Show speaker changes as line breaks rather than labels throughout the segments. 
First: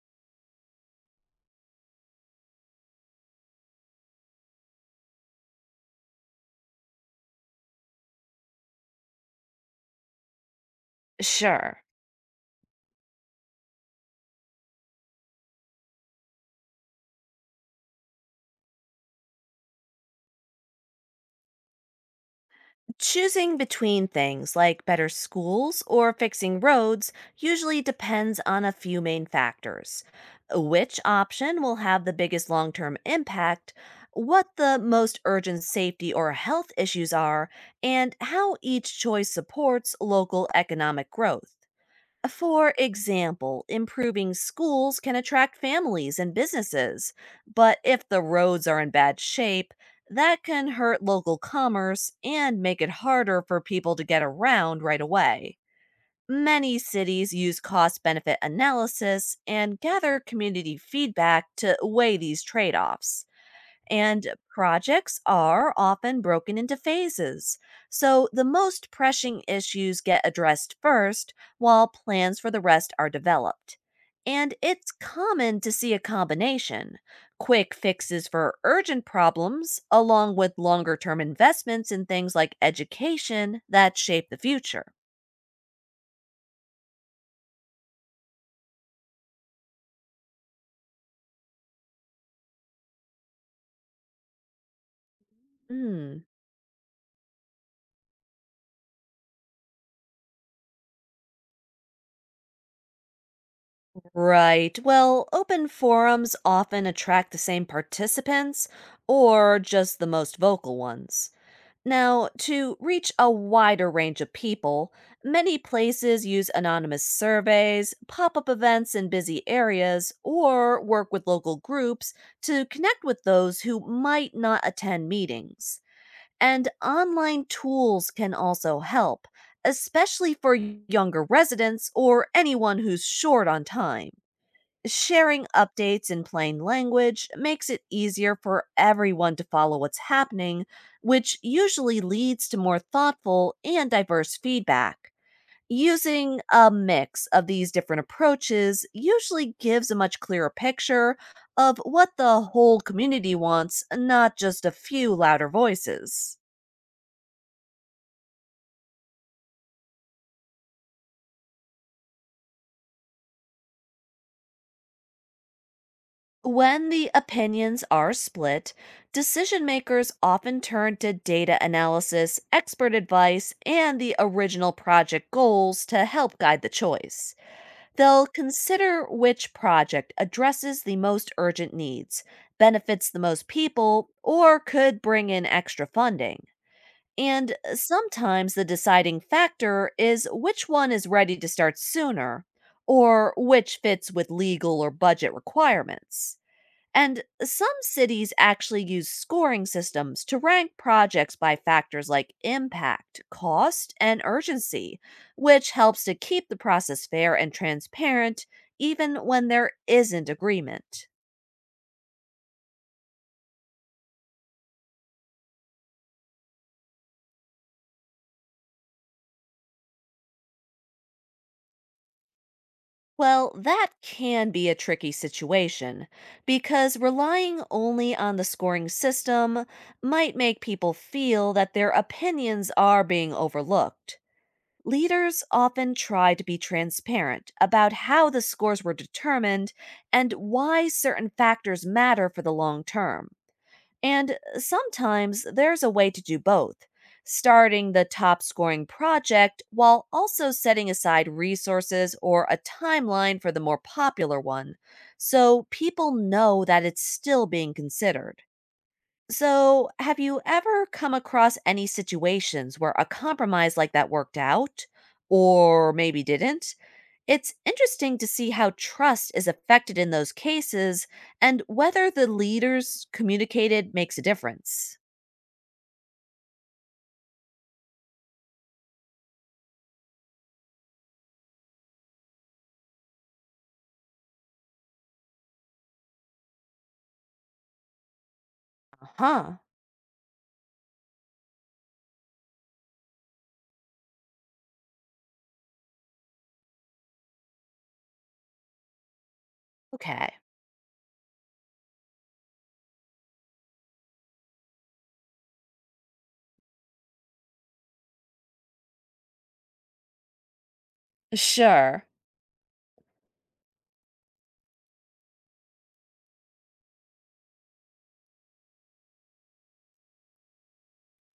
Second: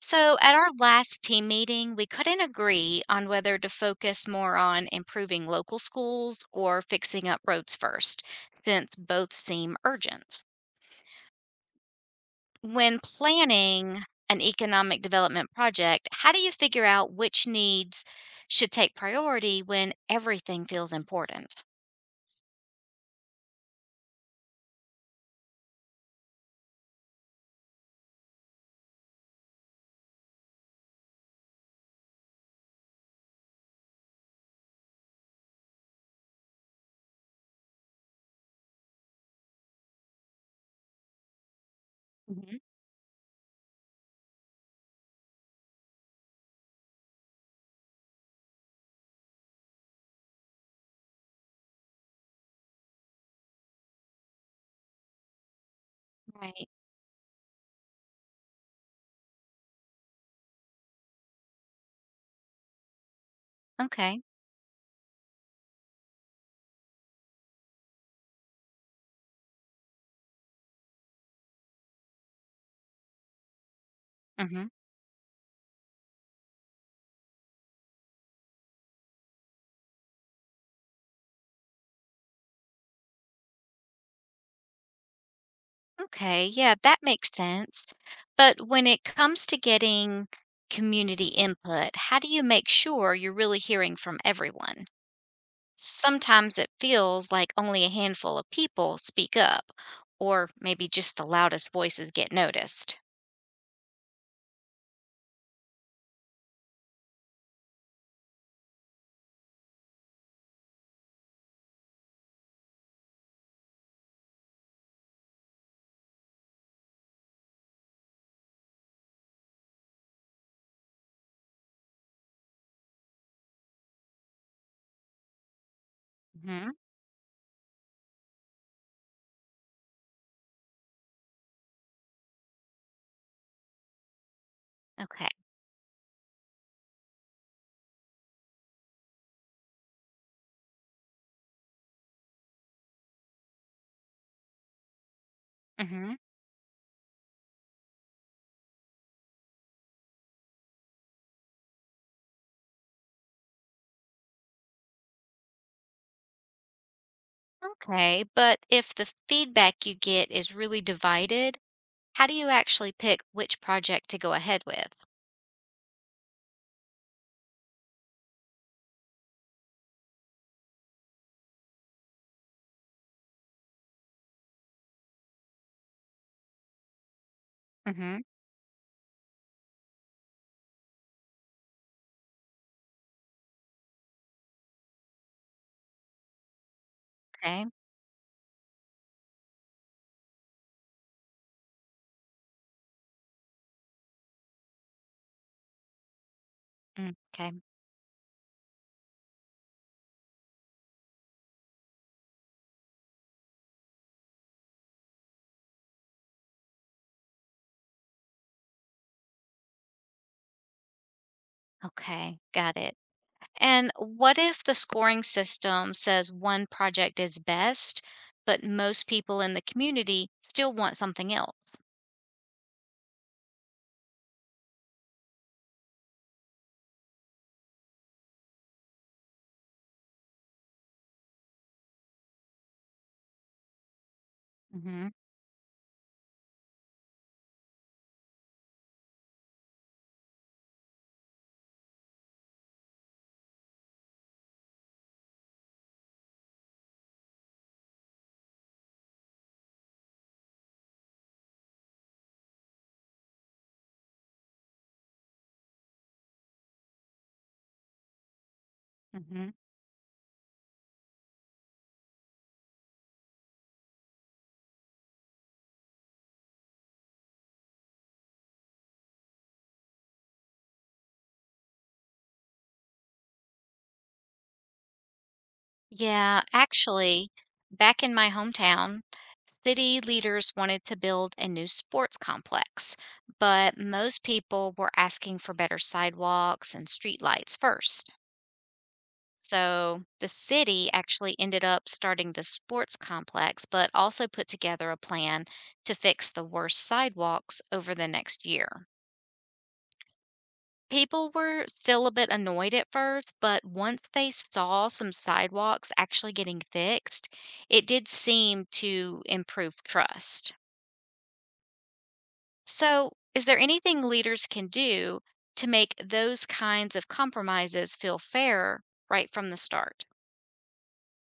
So, at our last team meeting, we couldn't agree on whether to focus more on improving local schools or fixing up roads first, since both seem urgent.
Sure.
When planning an economic development project, how do you figure out which needs should take priority when everything feels important?
Choosing between things like better schools or fixing roads usually depends on a few main factors, which option will have the biggest long term impact, what the most urgent safety or health issues are, and how each choice supports local economic growth.
Mhm.
For example, improving schools can attract families and businesses, but if the roads are in bad shape, that can hurt local commerce and make it harder for people to get around right away.
Right.
Many cities use cost benefit analysis and gather community feedback to weigh these trade offs.
Okay.
And projects are often broken into phases. So the most pressing issues get addressed first, while plans for the rest are developed. And it's common to see a combination, quick fixes for urgent problems, along with longer term investments in things like education that shape the future.
Okay, yeah, that makes sense. But when it comes to getting community input, how do you make sure you're really hearing from everyone?
Hmm.
Sometimes it feels like only a handful of people speak up, or maybe just the loudest voices get noticed.
Right. Well, open forums often attract the same participants or just the most vocal ones. Now, to reach a wider range of people, many places use anonymous surveys, pop up events in busy areas, or work with local groups to connect with those who might not attend meetings. And
Hmm.
online tools can also help, especially for younger residents or anyone who's short on time.
Okay.
Sharing updates in plain language makes it easier for everyone to follow what's happening, which usually leads to more thoughtful and diverse feedback.
Hmm.
Using a mix of these different approaches usually gives a much clearer picture of what the whole community wants, not just a few louder voices.
Okay, but if the feedback you get is really divided, how do you actually pick which project to go ahead with?
When the opinions are split, decision makers often turn to data analysis, expert advice, and the original project goals to help guide the choice.
Hmm.
They'll consider which project addresses the most urgent needs, benefits the most people, or could bring in extra funding. And
Okay.
sometimes the deciding factor is which one is ready to start sooner, or which fits with legal or budget requirements.
Mm,
And
okay.
some cities actually use scoring systems to rank projects by factors like impact, cost, and urgency, which helps to keep the process fair and transparent even when there isn't agreement.
Okay. Got it. And what if the scoring system says one project is best, but most people in the community still want something else?
Well, that can be a tricky situation because relying only on the scoring system might make people feel that their opinions are being overlooked.
Hmm.
Leaders often try to be transparent about how the scores were determined and why certain factors matter for the long term. And sometimes there's a way to do both, starting the top scoring project while also setting aside resources or a timeline for the more popular one, so people know that it's still being considered.
Hmm.
So, have you ever come across any situations where a compromise like that worked out or maybe didn't? It's interesting to see how trust is affected in those cases and whether the leaders communicated makes a difference.
Yeah, actually, back in my hometown, city leaders wanted to build a new sports complex, but most people were asking for better sidewalks and streetlights first.
Uh huh.
So the city actually ended up starting the sports complex, but also put together a plan to fix the worst sidewalks over the next year.
Okay.
People were still a bit annoyed at first, but once they saw some sidewalks actually getting fixed, it did seem to improve trust.
Sure.
So, is there anything leaders can do to make those kinds of compromises feel fair right from the start?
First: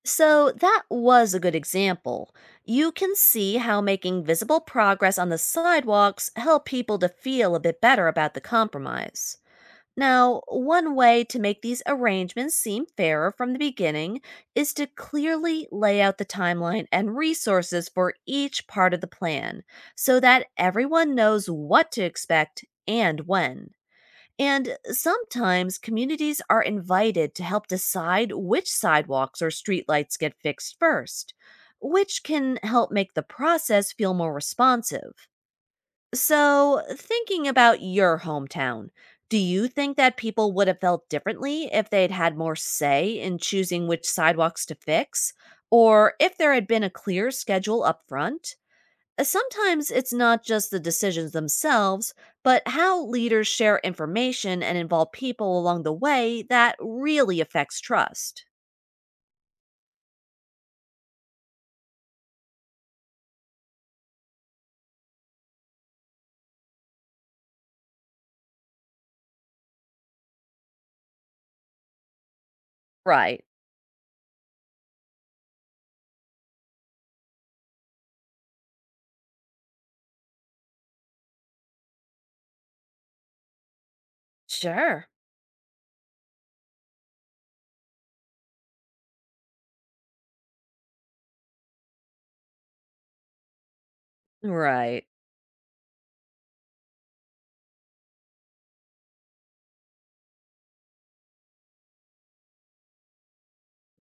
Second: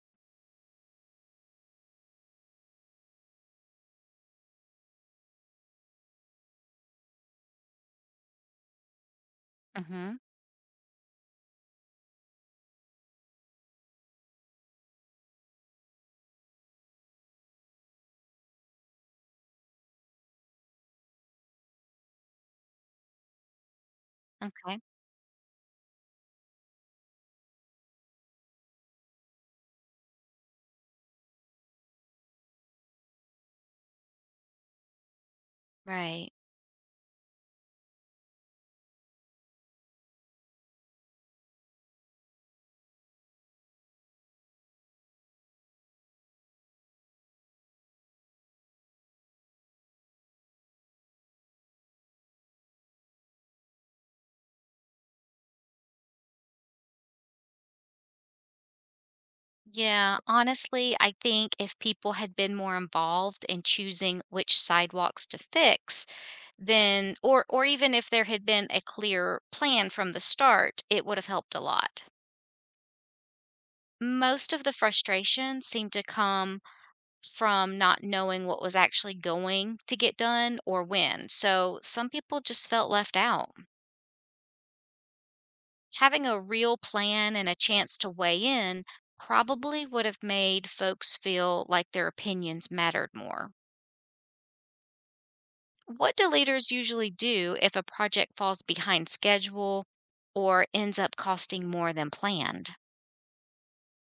So, that was a good example. You can see how making visible progress on the sidewalks help people to feel a bit better about the compromise.
Mhm.
Now, one way to make these arrangements seem fairer from the beginning is to clearly lay out the timeline and resources for each part of the plan so that everyone knows what to expect and when. And
Okay.
sometimes communities are invited to help decide which sidewalks or streetlights get fixed first, which can help make the process feel more responsive.
Right.
So, thinking about your hometown, do you think that people would have felt differently if they'd had more say in choosing which sidewalks to fix? Or if there had been a clear schedule up front? Sometimes it's not just the decisions themselves, but how leaders share information and involve people along the way that really affects trust.
Yeah, honestly, I think if people had been more involved in choosing which sidewalks to fix, then or even if there had been a clear plan from the start, it would have helped a lot.
Right.
Most of the frustration seemed to come from not knowing what was actually going to get done or when. So some people just felt left out.
Sure.
Having a real plan and a chance to weigh in probably would have made folks feel like their opinions mattered more.
Right.
What do leaders usually do if a project falls behind schedule or ends up costing more than planned?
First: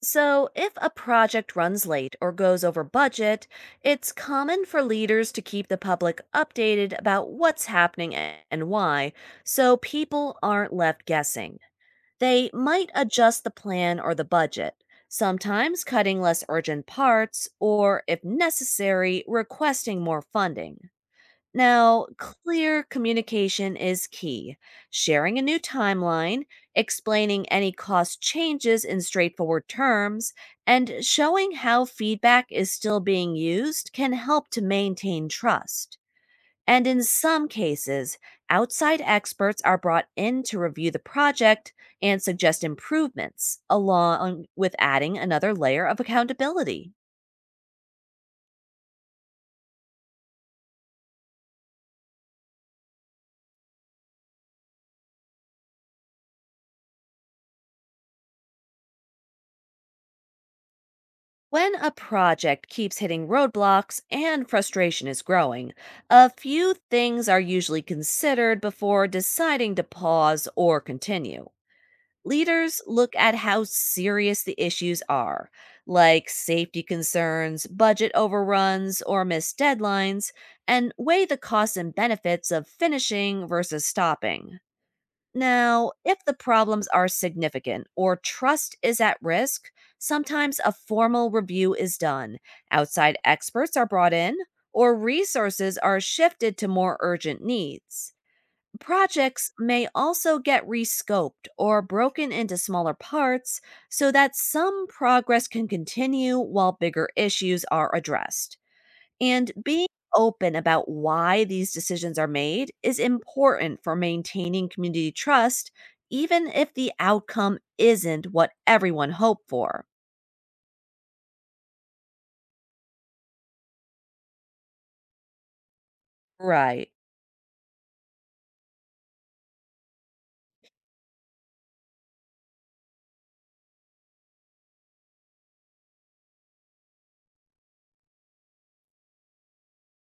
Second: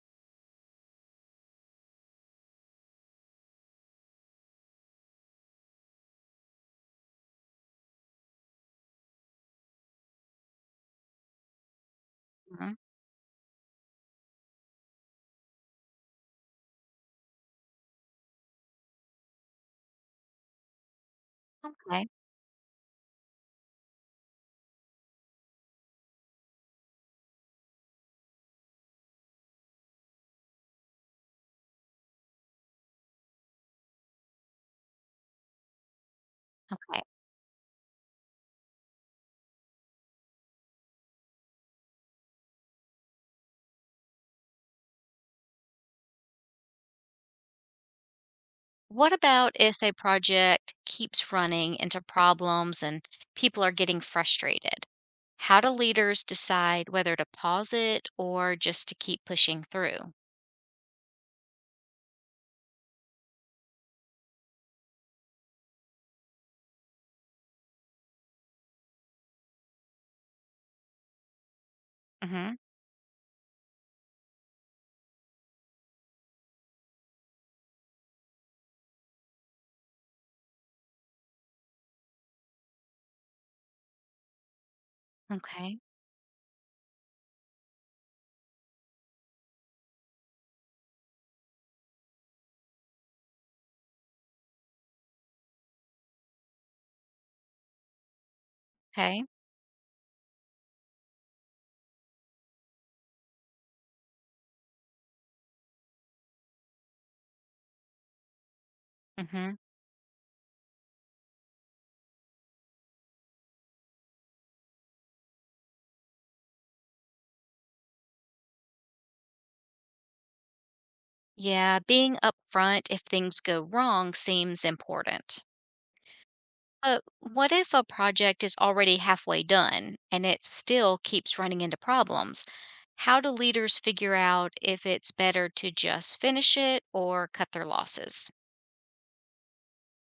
So, if a project runs late or goes over budget, it's common for leaders to keep the public updated about what's happening and why, so people aren't left guessing. They
Mm,
might adjust the plan or the budget, sometimes cutting less urgent parts, or if necessary, requesting more funding. Now,
okay,
clear communication is key. Sharing a new timeline, explaining any cost changes in straightforward terms, and showing how feedback is still being used can help to maintain trust. And
okay.
in some cases, outside experts are brought in to review the project and suggest improvements, along with adding another layer of accountability.
What about if a project keeps running into problems and people are getting frustrated? How do leaders decide whether to pause it or just to keep pushing through?
When a project keeps hitting roadblocks and frustration is growing, a few things are usually considered before deciding to pause or continue.
Hmm.
Leaders look at how serious the issues are, like safety concerns, budget overruns, or missed deadlines, and weigh the costs and benefits of finishing versus stopping.
Okay,
Now, if the problems are significant or trust is at risk, sometimes a formal review is done. Outside experts are brought in, or resources are shifted to more urgent needs.
okay.
Projects may also get rescoped or broken into smaller parts so that some progress can continue while bigger issues are addressed. And
Hmm.
being open about why these decisions are made is important for maintaining community trust, even if the outcome isn't what everyone hoped for.
Yeah, being upfront if things go wrong seems important.
Right.
But what if a project is already halfway done and it still keeps running into problems? How do leaders figure out if it's better to just finish it or cut their losses?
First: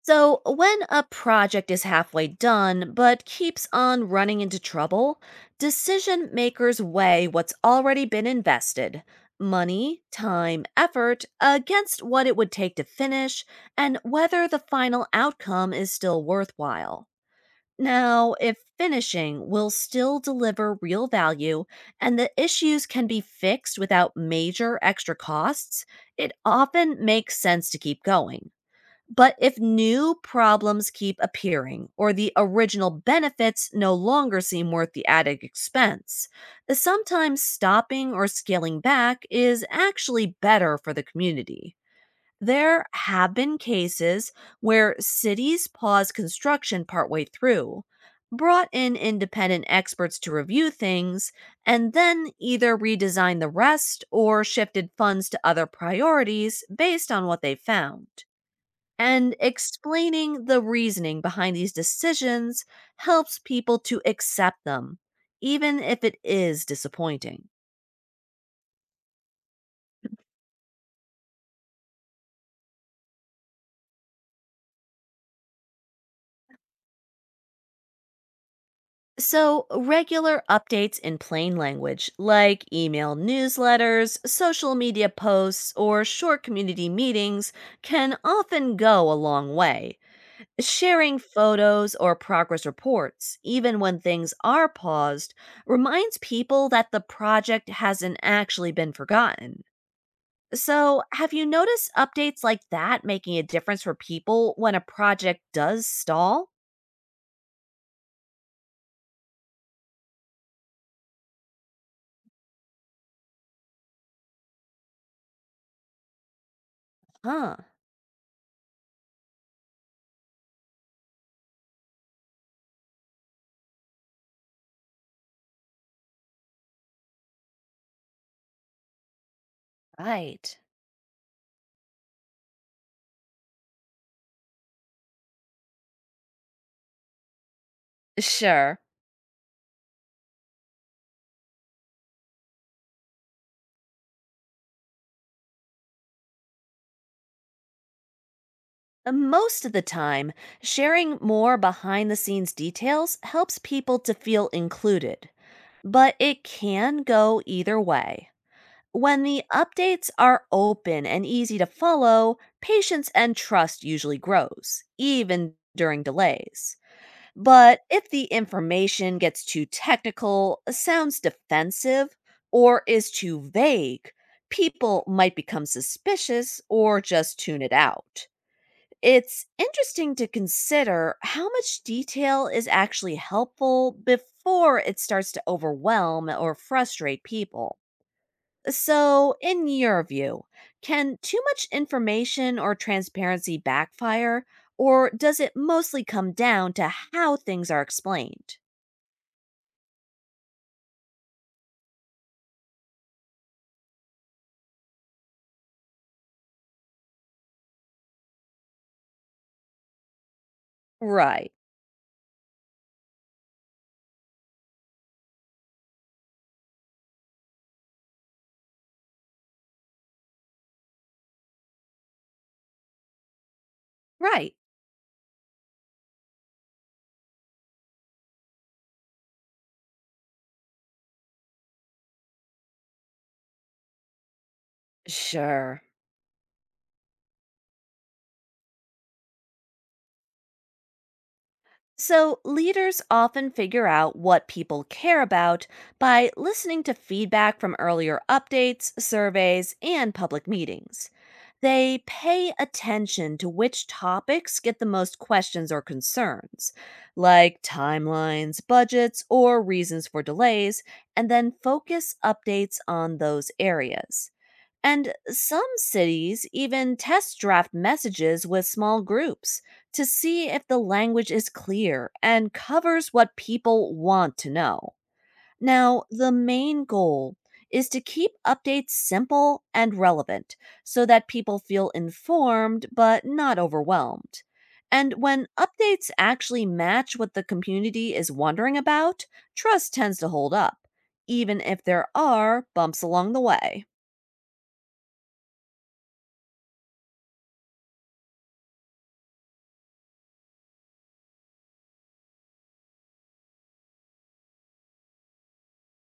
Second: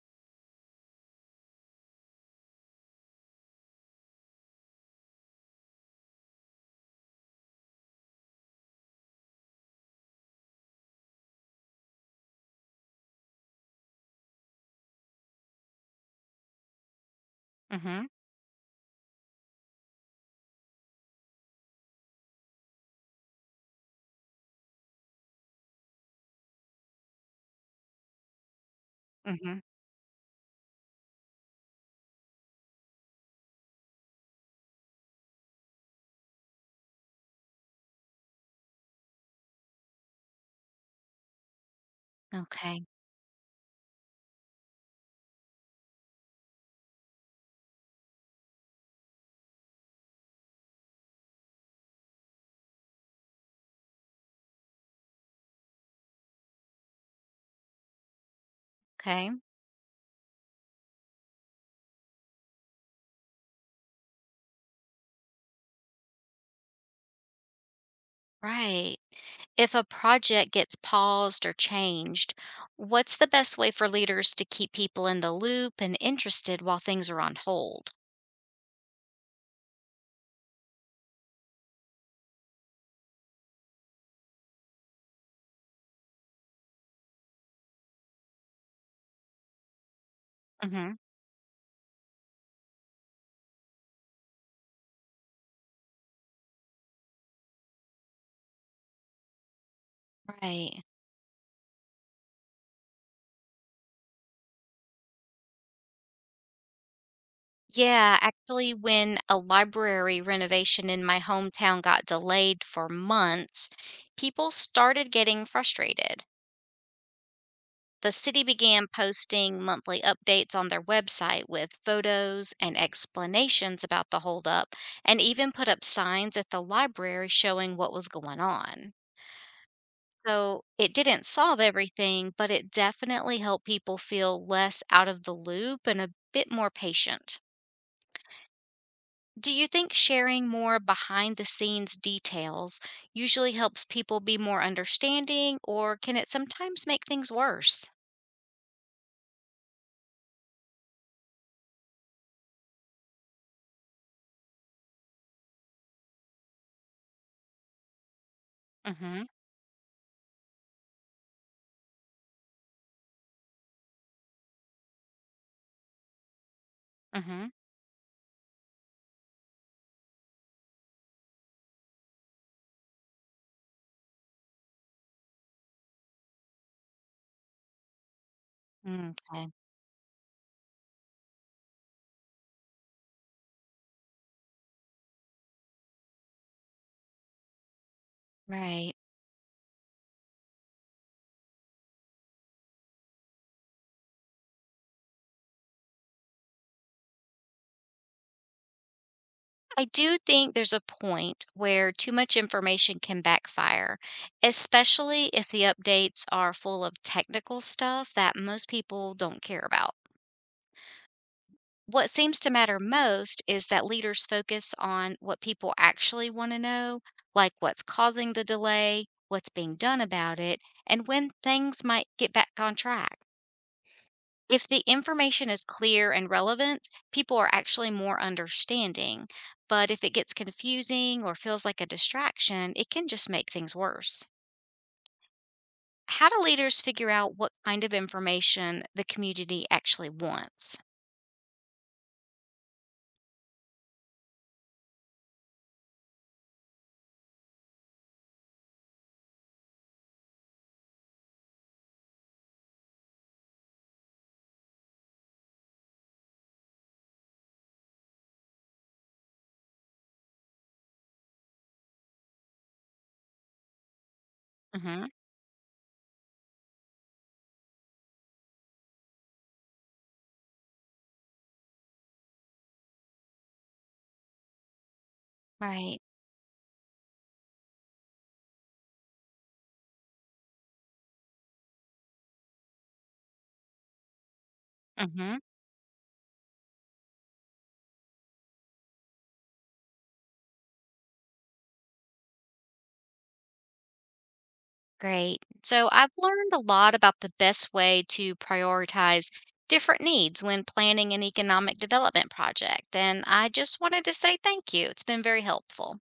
So, when a project is halfway done but keeps on running into trouble, decision makers weigh what's already been invested, money, time, effort against what it would take to finish, and whether the final outcome is still worthwhile.
Mhm.
Now, if finishing will still deliver real value and the issues can be fixed without major extra costs, it often makes sense to keep going. But if
Mhm.
new problems keep appearing or the original benefits no longer seem worth the added expense, sometimes stopping or scaling back is actually better for the community. There
Okay.
have been cases where cities paused construction partway through, brought in independent experts to review things, and then either redesigned the rest or shifted funds to other priorities based on what they found.
Okay.
And explaining the reasoning behind these decisions helps people to accept them, even if it is disappointing.
Right. If a project gets paused or changed, what's the best way for leaders to keep people in the loop and interested while things are on hold?
So, regular updates in plain language, like email newsletters, social media posts, or short community meetings, can often go a long way.
Mhm.
Sharing photos or progress reports, even when things are paused, reminds people that the project hasn't actually been forgotten.
Right.
So, have you noticed updates like that making a difference for people when a project does stall?
Yeah, actually, when a library renovation in my hometown got delayed for months, people started getting frustrated.
Huh,
The city began posting monthly updates on their website with photos and explanations about the holdup, and even put up signs at the library showing what was going on.
right.
So it didn't solve everything, but it definitely helped people feel less out of the loop and a bit more patient.
Sure.
Do you think sharing more behind the scenes details usually helps people be more understanding, or can it sometimes make things worse?
Most of the time, sharing more behind the scenes details helps people to feel included, but it can go either way.
Mm-hmm.
When the updates are open and easy to follow, patience and trust usually grows, even during delays.
Mm-hmm.
But if the information gets too technical, sounds defensive, or is too vague, people might become suspicious or just tune it out. It's
Okay.
interesting to consider how much detail is actually helpful before it starts to overwhelm or frustrate people.
Right.
So, in your view, can too much information or transparency backfire, or does it mostly come down to how things are explained?
I do think there's a point where too much information can backfire, especially if the updates are full of technical stuff that most people don't care about.
Right,
What seems to matter most is that leaders focus on what people actually want to know, like what's causing the delay, what's being done about it, and when things might get back on track.
right,
If the information is clear and relevant, people are actually more understanding. But if it gets confusing or feels like a distraction, it can just make things worse.
sure.
How do leaders figure out what kind of information the community actually wants?
So, leaders often figure out what people care about by listening to feedback from earlier updates, surveys, and public meetings. They pay attention to which topics get the most questions or concerns, like timelines, budgets, or reasons for delays, and then focus updates on those areas.
Hmm.
And some cities even test draft messages with small groups to see if the language is clear and covers what people want to know.
Right.
Now, the main goal is to keep updates simple and relevant so that people feel informed but not overwhelmed. And
Hmm.
when updates actually match what the community is wondering about, trust tends to hold up, even if there are bumps along the way.
Great. So I've learned a lot about the best way to prioritize different needs when planning an economic development project, and I just wanted to say thank you. It's been very helpful.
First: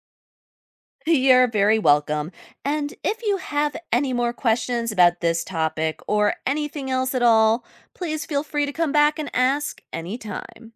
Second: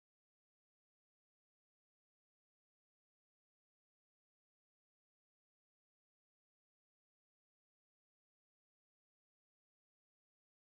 You're very welcome. And if you have any more questions about this topic or anything else at all, please feel free to come back and ask anytime.